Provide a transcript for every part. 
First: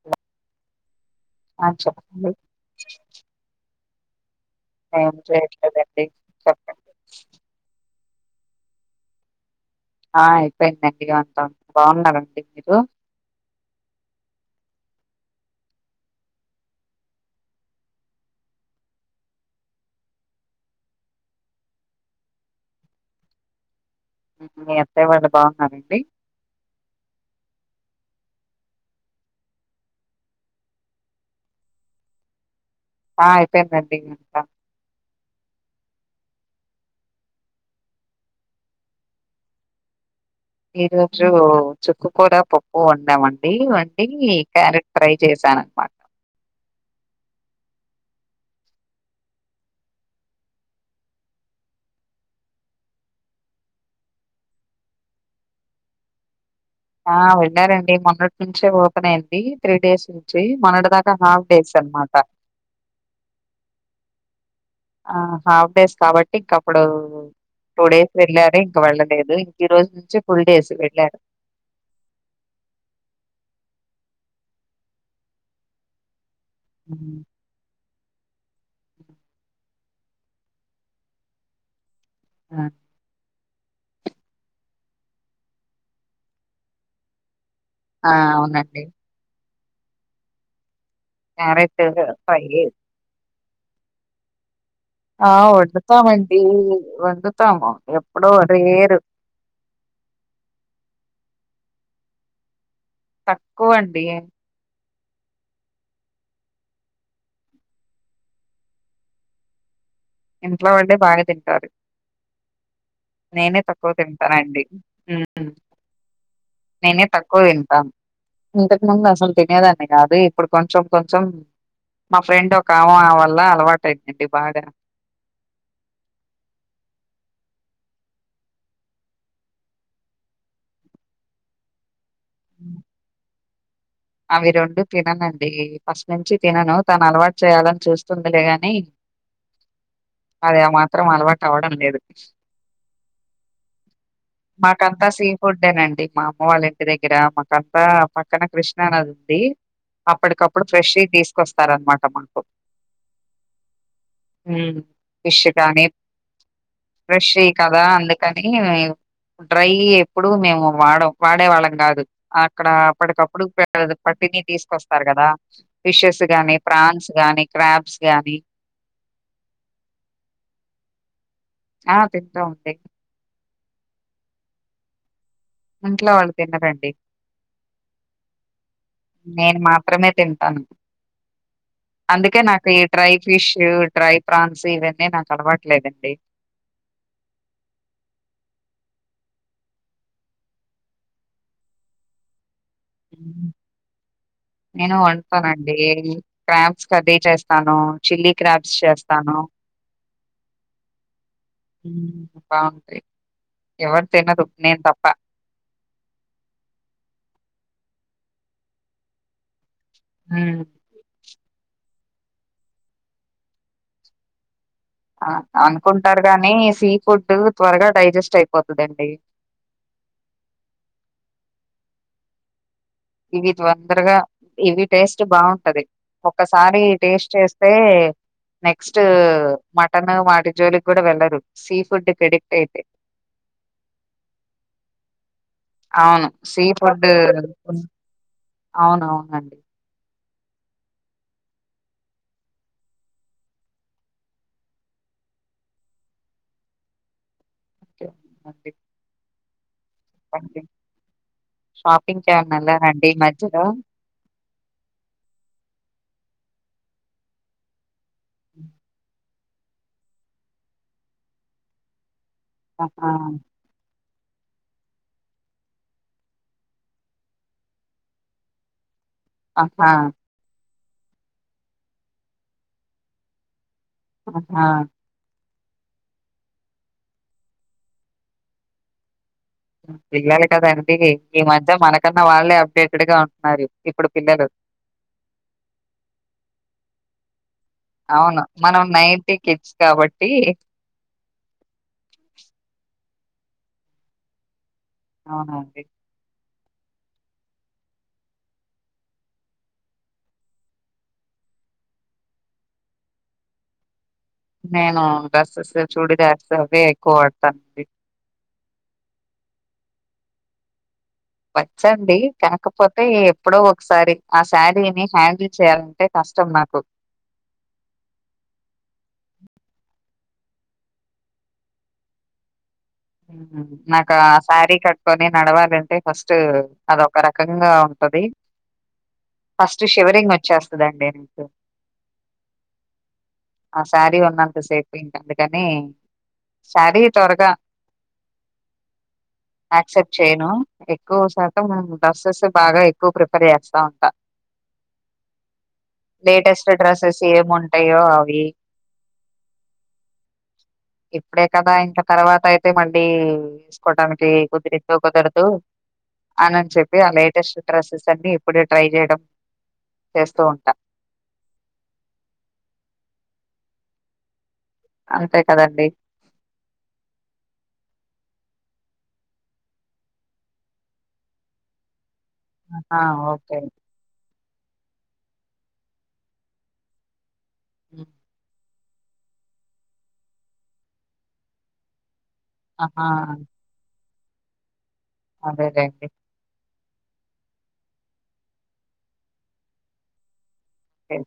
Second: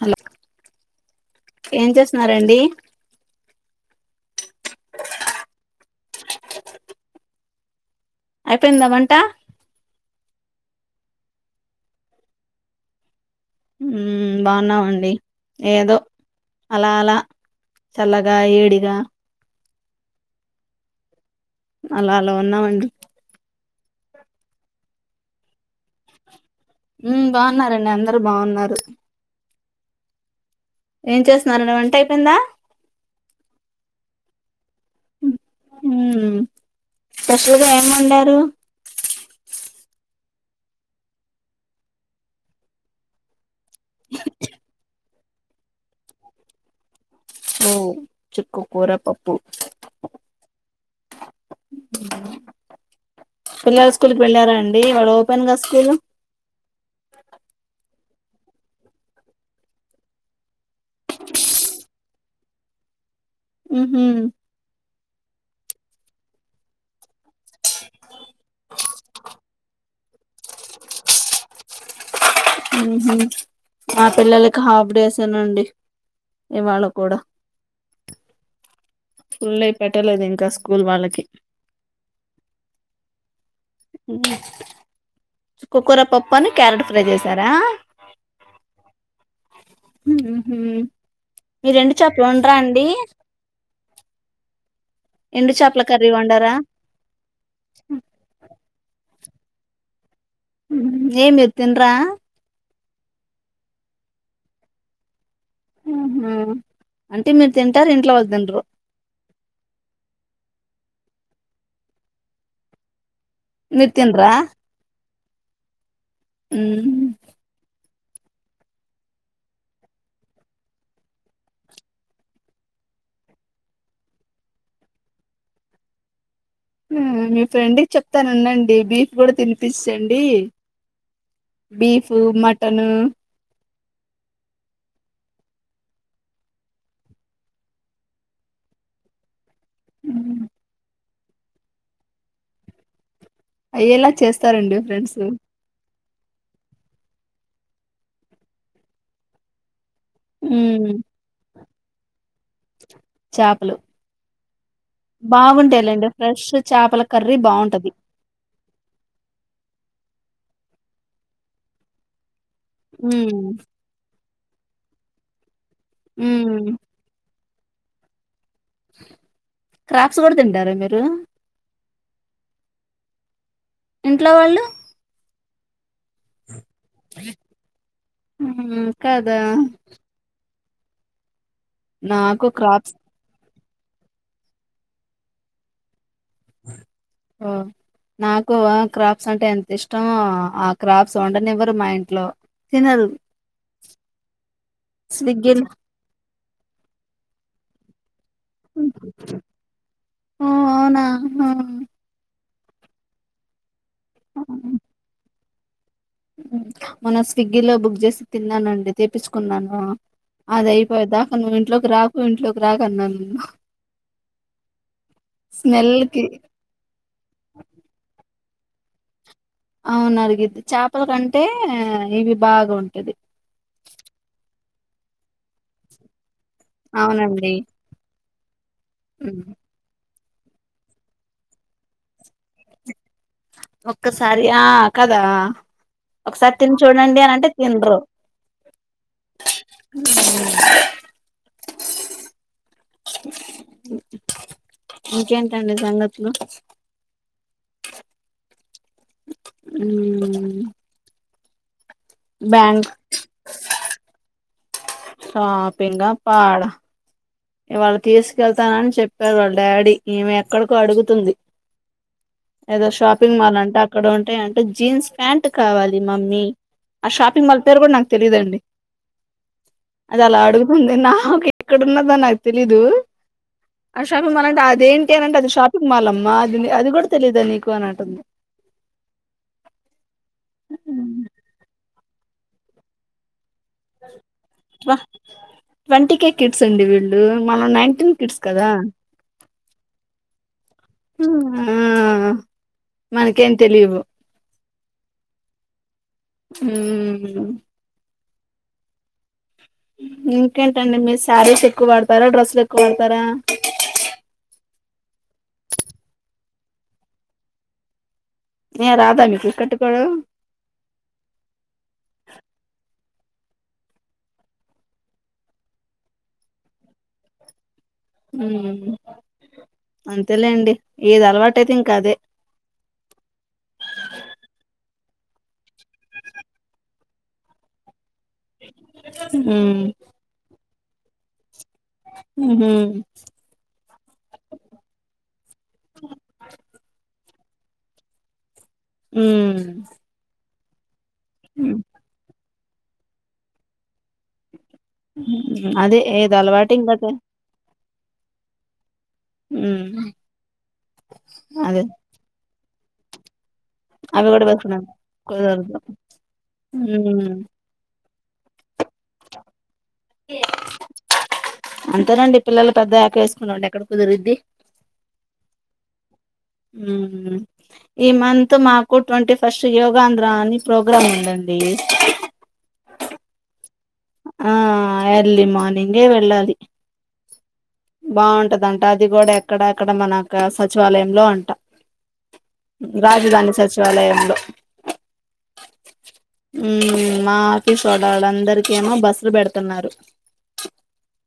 Hello ఆ ఏం చెప్పండి చేస్తున్నారంండి ఏం చేయట్లేదండి చెప్పండి అయిపోయిందా వంట ఆ అయిపోయిందండి అంత బాగున్నారండి మీరు ఉమ్మ్ బాగున్నామండి ఏదో అలా అలా చల్లగా ఏడిగా అలా అలా ఉన్నమండి మీ అత్తయ్య వాళ్ళు బాగున్నారంండి ఉమ్మ్ బాగున్నారండి అందరు బాగున్నారు ఏం చేస్తున్నారండి వంట అయిపోయిందా ఆ అయిపోయిందండి అంతా మ్మ్ స్పెషల్గా ఏం వండారు ఈరోజు చుక్కుకూర పప్పు వండమండి వండి క్యారెట్ ప్రై చేసాను అనమాట ఓ చుక్కకూర పప్పు ఉనా పిల్లలు స్కూల్ కి వెళ్ళారా అండి ఇవాళ ఓపెన్ కదా స్కూల్ ఆ వెళ్ళరండి మా మొన్నటి నుంచే ఓపెన్ అయింది త్రీ డేస్ నుంచి మొన్నటి దాకా హాఫ్ డేస్ అనమాట ఉహు ఆ హాఫ్ డేస్ కాబట్టి ఇంకా అప్పుడు టూ డేస్ వెళ్ళారు ఇంకా వెళ్ళలేదు ఇంకా ఈ రోజు నుంచి ఫుల్ డేస్ వెళ్ళారు ఉహు మా పిల్లలకి హాఫ్ డేస్ ఏ నాండి ఇవాళ కూడా హ్మ్. ఫుల్ గా పెట్టలేదు ఇంకా స్కూల్ వాళ్ళకి ఆ మ్మ్ చుక్కకూర పప్పు అని క్యారెట్ ఫ్రై చేసారా ఆ అవునండి ఉహు మీరు క్యారెట్ ఎండు చాపలు ఫ్రై వండార అండి ఆ ఎండు చేపల కర్రీ వండుతామండి వండరా వండుతాము ఎప్పుడో రేరు ఏమ్ మీరు తినరా తక్కువ అండి ఆహ అంటే మీరు తింటారు ఇంట్లో వాళ్ళు తినారు ఇంట్లో వాళ్ళే బాగా తింటారు నేనే తక్కువ మీరు తినరా తింటానండి నేనే ఉమ్ తక్కువ తింటాన్ ఇంతకు ముందు అసలు తినేదాన్ని కాదు ఇప్పుడు కొంచెం కొంచెం మా ఫ్రెండ్ ఒక ఆమె వల్ల అలవాటు అయిపొయింది బాగా మీ ఫ్రెండ్కి చెప్తాను ఉండండి బీఫ్ కూడా తినిపించండి బీఫు మటన్ అవి రెండు తిననండి ఫస్ట్ నుంచి తినను తను అలవాటు చేయాలని చూస్తుందిలే అని అది మాత్రం అలవాటు అవ్వడం లేదు అయ్యేలా చేస్తారండి మాకంతా ఫ్రెండ్స్ సీ ఫుడ్డెనండి మా అమ్మ వాళ్ళ ఇంటి దగ్గర మాకంతా పక్కన కృష్ణ నది ఉంది అప్పటికప్పుడు ఫ్రెష్ వి తీసుకొస్తారు అనమాట మాకు చాపలు ఫిష్ కానీ ఫ్రెష్ చేపల ఫ్రెష్ కర్రీ వి కదా బాగుంటది అందుకని డ్రై ఎప్పుడు మేము వాడం వాడేవాళ్ళం కాదు అక్కడ ఉమ్ అప్పటికప్పుడు పట్టిని తీసుకొస్తారు కదా ఫిషెస్ ఉమ్ గాని ప్రాన్స్ గాని క్రాబ్స్ గాని క్రాప్స్ కూడా తింటార మీరు ఆ తింటాం అండి ఇంట్లో వాళ్ళు ఇంట్లో వాళ్ళు తినారండి ఉమ్ కదా నేను మాత్రమే తింటాను అందుకే నాకు ఈ డ్రై ఫిష్ డ్రై ప్రాన్స్ ఇవన్నీ నాకు అలవట్లేదండి ఆ నాకు ఆ క్రాప్స్ అంటే ఎంత ఇష్టమో ఆ క్రాప్స్ వండనివ్వరు మా ఇంట్లో తినరు నేను స్విగ్గీలో వండుతానండి ఏ క్రాబ్స్ కర్రీ చేస్తాను చిల్లీ క్రాప్స్ చేస్తాను ఓ అవునా ఆ బాగుంటాయి ఎవరు తినరు నేను తప్ప మన్న స్విగ్గిలో బుక్ చేసి తిన్నానండి తీప్పించుకున్నాను హ్మ్. అద అయిపోయ దాకా నువ్వు ఇంట్లోకి రాకు ఇంట్లోకి రాక అన్నాను స్మెల్ అనుకుంటారు కి గాని సీ ఫుడ్ త్వరగా డైజెస్ట్ అయిపోతుందండి అవునరిగిద్ది చాపల కంటే ఇవి బాగా ఉంటాది ఇవి తొందరగా ఇవి టేస్ట్ బాగుంటది ఒక్కసారి టేస్ట్ అవునండి చేస్తే నెక్స్ట్ హ్మ్. మటన్ వాటి జోలికి కూడా వెళ్లరు సీ ఫుడ్ కి అడిక్ట్ అయితే ఒక్కసారి ఆ కదా ఒకసారి తిని చూడండి అని అంటే తిన్రు అవునవునండి ఇంకేంటండి సంగతులు అ అ ఉ షాపింగ్ కి ఎమన్నా ఎల్లారండీ మధ్యలో షాపింగా పాడ ఇవాళ్ళ తీసుకెళ్తానని చెప్పి వాళ్ళ డాడీ కి ఈమె ఎక్కడికో అడుగుతుంది ఏదో ఆహా షాపింగ్ మాల్ అంటే అక్కడ ఉంటాయి అంట జీన్స్ ప్యాంట్ కావాలి మమ్మీ ఆ షాపింగ్ మాల్ పేరు కూడా నాకు తెలిదండి ఆహా ముందే నావ ఎక్కడన్నదా నాకు తెలిదు ఆ షాపింగ్ అ అంటే ఆహా అదేంటి అంటేది షపింగ్ కుమాలమ్మా అది అది కూడా తెలిద నీకు అని అంటంది పిల్లలు కద అండి ఈ మధ్య మనకన్నా వాళ్ళే అప్డేటెడ్ గా ఉ మరి ఇప్పుడు పిల్లలు అబ్బా ట్వంటీ కే కిట్స్ అండి వీళ్ళు మనం నైన్టీన్ కిట్స్ అవును కదా మనం నైన్టీ కిడ్స్ కాబట్టి ఆ మనకేం తెలివు అవునండి హ ఇంకేంటండి మీరు శారీస్ ఎక్కువ వాడతారా డ్రెస్సులు ఎక్కువ వాడతారా నేను డ్రెస్సెస్ చుడిదర్స్ అవే ఎక్కువ వాడతానండి ఏ రాదా మీకు కట్టుకోవడం అంటే ఎప్పుడో ఒకసారి ఆ శారీని హ్యాండిల్ చేయాలంటే కష్టం నాకు అంతేలేండి ఏది అలవాటైతే ఇంకా అదే కొని నడవాలంటే ఫస్ట్ అదొక రకంగా ఉ ది ఫస్ట్ ఉమ్ శివరింగ్ వచ్చేస్తాడండి మ్ ఆ శారీ ఉన్నంత సేపు ఇంకా అందుకని శారీ త్వరగా ఉమ్ యాక్సెప్ట్ చేయను ఎక్కువ శాతం ఉమ్ డ్రస్సేస్ బాగా ఎక్కువ ప్రిఫర్ చేస్తా ఉంటా ఉమ్, అదే ఏది అలవాటు లేటెస్ట్ ఇంక అదే డ్రస్సెస్ ఏమి ఉంటాయో అవి ఉమ్ ఇప్పుడే కదా అదే ఇంకా తర్వాత అయితే మళ్ళీ తీసుకోడానికి అవి కూడా వేసుకున్నాను కుదిరిదో కుదరదు అనని చెప్పి ఆ ఉమ్ లేటెస్ట్ డ్రస్సెస్ సన్నీ ఇప్పుడే ట్రై చేయడం చేస్తూ ఉంటా అంతేనండి పిల్లలు పెద్దయ్యక ఎసుకున్నామండి ఎక్కడ కుదురిద్ది అంతే కదండి మ్ హు ఈ మంత్ మాకు ట్వంటీ ఫస్ట్ యోగాంధ్ర అని ప్రోగ్రాం ఉందండి అ ఓకే అండి ఆ ఎర్లీ మార్నింగే వెళ్ళాలి హ్మ్. బాగుంటదంట అది కూడా ఎక్కడ అక్కడ మన క్ సచివాలయంలో అంట ఆహా రాజధాని సచివాలయంలో అదే చేయండి మ్ మా ఆఫీస్ వడ ఆడు అందరికేమో బస్లు పెడుతున్నారు అహ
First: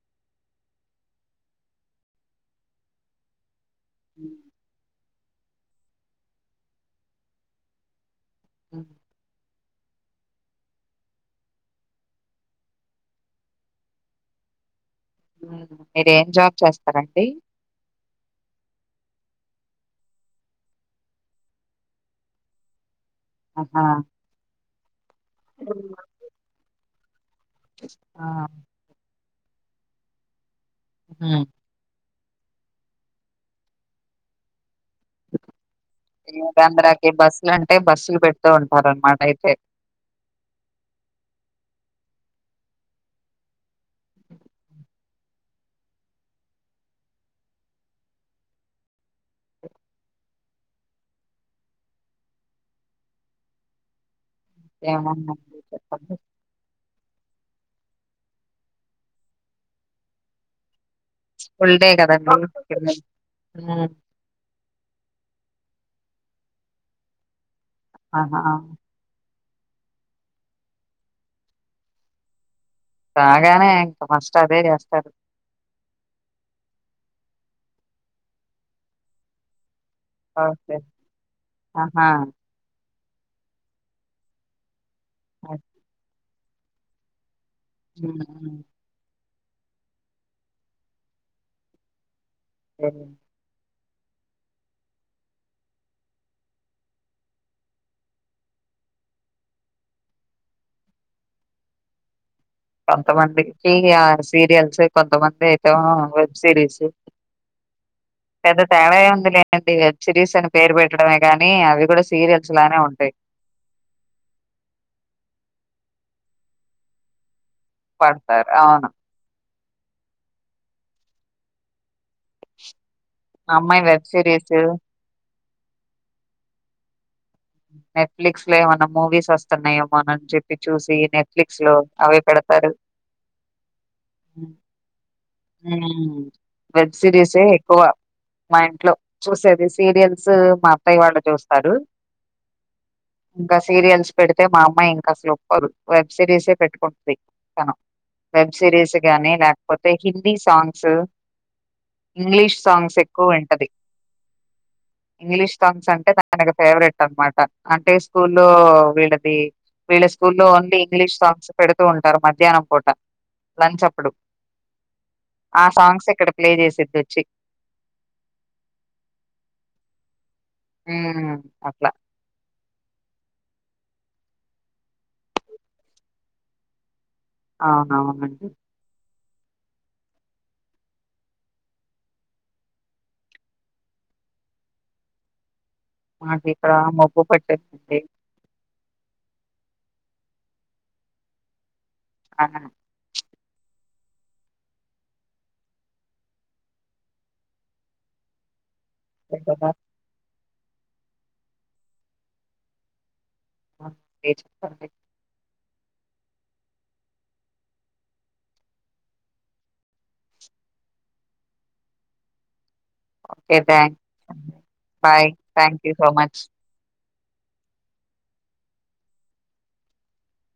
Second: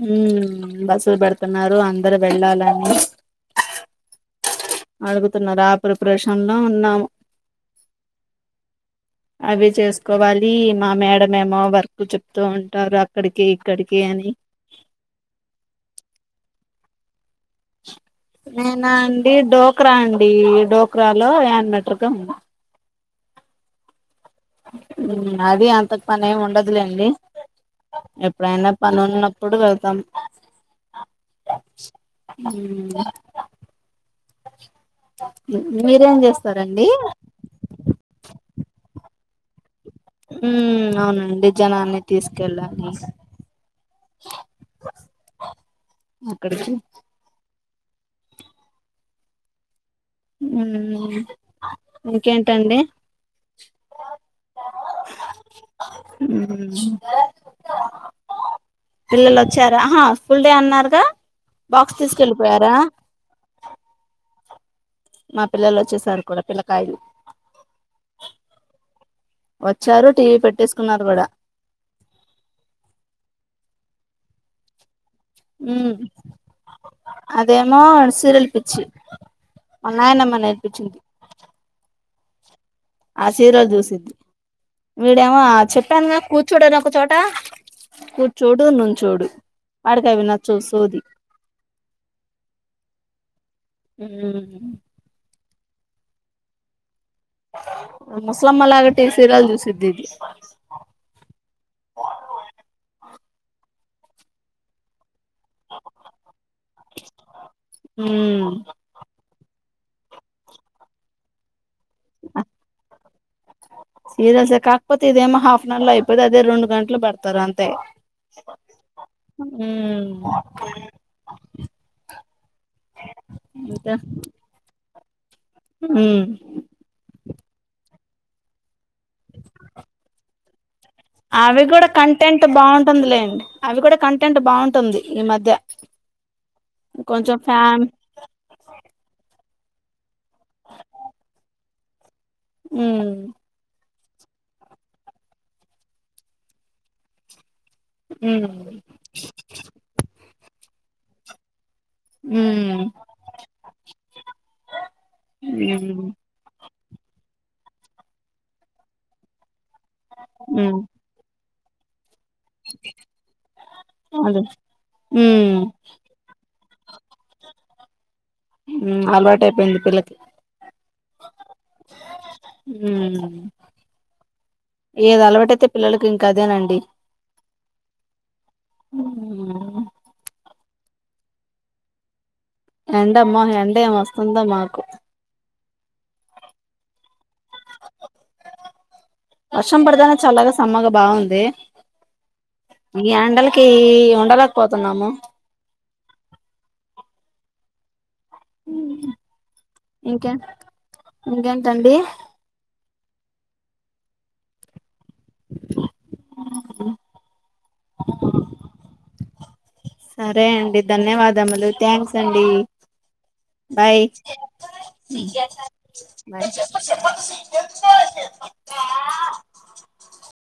మ్ బస్సులు పెడుతున్నారు అందరు వెళ్ళాలని హ అడుగుతున్నార ఆ ప్రిపరేషన్ లో ఉన్నాము హ్మ్. అవి చేసుకోవాలి మా మేడమోమొ వర్క్ చెప్తూ ఉంటారు అక్కడికి ఇక్కడికి అని మీరు ఏం జాబ్ చేస్తారండి నేనా అండి ఢోక్రా అండి ఢోక్రాలో యాన్బటర్గా ఉన్న హాహ అది అంత పని ఎం ఉండదులేండి ఆ ఎప్పుడైనా పని ఉన్నప్ ప్పుడు వెళ్తాం మ్ మ్ చేస్తారండి అంధ్రాకి బస్సులు అంటే బస్సులు పెడుతూ ఉంటారన్నమాట అయితే మ్ అవునండి జనాన్ని తీసుకెళ్ళాలి అక్కడికి మ్ ఇంకేంటండి ఏముందండి చెప్పండి. మ్ పిల్లలోచ్చారా ఆహా స్కూల్ డే అన్నారుగా ఫుల్ డే బాక్స్ కదండి తీసుకెళ్ళిపోయారా మ్ మా పిల్లలోచ్చేసారు కూడా పిల్లకాయలు ఆహా అ వచ్చారు టీవీ పెట్టేసుకున్నారు కూడా రాగానే ఇంకా ఫస్ట్ అదే చేస్తారు మ్ అదేమో సీరియల్ పిచ్చి మ నాయనమ్మా ఓకే. నేర్పించింది ఆహా! ఆ సీరియల్ చూసిద్ది వీడేమో ఓకే. చెప్పానుగా కూర్చోడని ఒక చోట హ్మ్. హ్మ్. కూర్చోడు నుంచోడు వాడికి అవి నచ్చవ్ సోది తెలీదు. మ్ ముసలమ్మ లాగ టి సీరియాల్ చూసిద్ధి ఇది కొంతమందికి ఆ సీరియల్స్ కొంతమం ఎటో వెబ్ సిరీస్ ఉమ్ పెద్ద తేడ ఏం ఉంది లే అడి వెబ్ సిరీస్ అని పేరు పెట్టడమే కాని అవి కూడా సీరియల్స్ లానే ఉంటాయి. సీరియల్సే కాకపోతే ఇదేమో హాఫ్ ఎన్ అవర్ లో అయిపోతాది అది రెండు గంటలు పెడతారు అంతే పడతారు అవునా ఉ అమ్మాయి వెబ్ సిరీస్ ఉ నెట్ ప్లెక్సీ లో ఏమన్నా మూవీస్ వస్తున్నాయ ఏమోననీ చెప్పి చూసి నెట్ఫ్లిక్స్ అవి లో కూడా అవే కంటెంట్ పెడతారు. బాగుంటుందిలేండి అవి కూడా కంటెంట్ హ్మ్ బాగుంటుంది ఈ మధ్య వెబ్ కొంచెం సిరీసే ఎక్కువ ఫ్యామ్ మా ఇంట్లో చూసేది సీరియల్స్ మా అత్తాయ్య వాళ్ళు చూస్తారు ఉమ్ ఇంకా సీరియల్స్ పెడితే మా అమ్మాయి ఇంకా అసలు ఒప్పుకోదు వెబ్ సిరీస్ పెట్టుకుంటుది ఉమ్ వెబ్ సిరీస్ గాని లేకపోతే హిందీ సాంగ్స్ ఇంగ్లీష్ ఉమ్ సాంగ్స్ ఎక్కువ వింటది ఇంగ్లీష్ సాంగ్స్ ఉమ్ అంటే తనకు ఫేవరెట్ అనమాట అంటే స్కూల్లో వీళ్ళది వీళ్ళ స్కూల్లో ఓన్లీ ఉమ్ ఇంగ్లీష్ సాంగ్స్ పెడుతూ ఉంటరు మధ్యాహ్నం పూట లంచ్ అప్పుడు అదే ఉమ్ ఆ సాంగ్స్ ఇక్కడ ప్లే చేసేది అలవాటు అయిపోయింది పిల్లకి ఉ అట్లా ఉమ్ ఏది అలవాటైతే పిల్లలకి ఇంకాఅదేనండి అవునుఆవునండి ఉ ఎండమ్మ ఎండ ఏం వస్తుంద మాకు మాకు ఇక్కడ మబ్బు పట్టందడి వర్షం పడదనే చల్లగా సమ్మర్ల బాగుంది ఆ! ఈ ఎండలకి ఉండలేకపోతున్నాము ఎటు పోతావ్ ఇంకే ఇంకేంటండి ఏ [unintelligible] ఉ హు సరే అండి ధన్యవాదములు థ్యాంక్స్ అండి okay thanks bye bye thank you so much పాటల సౌండ్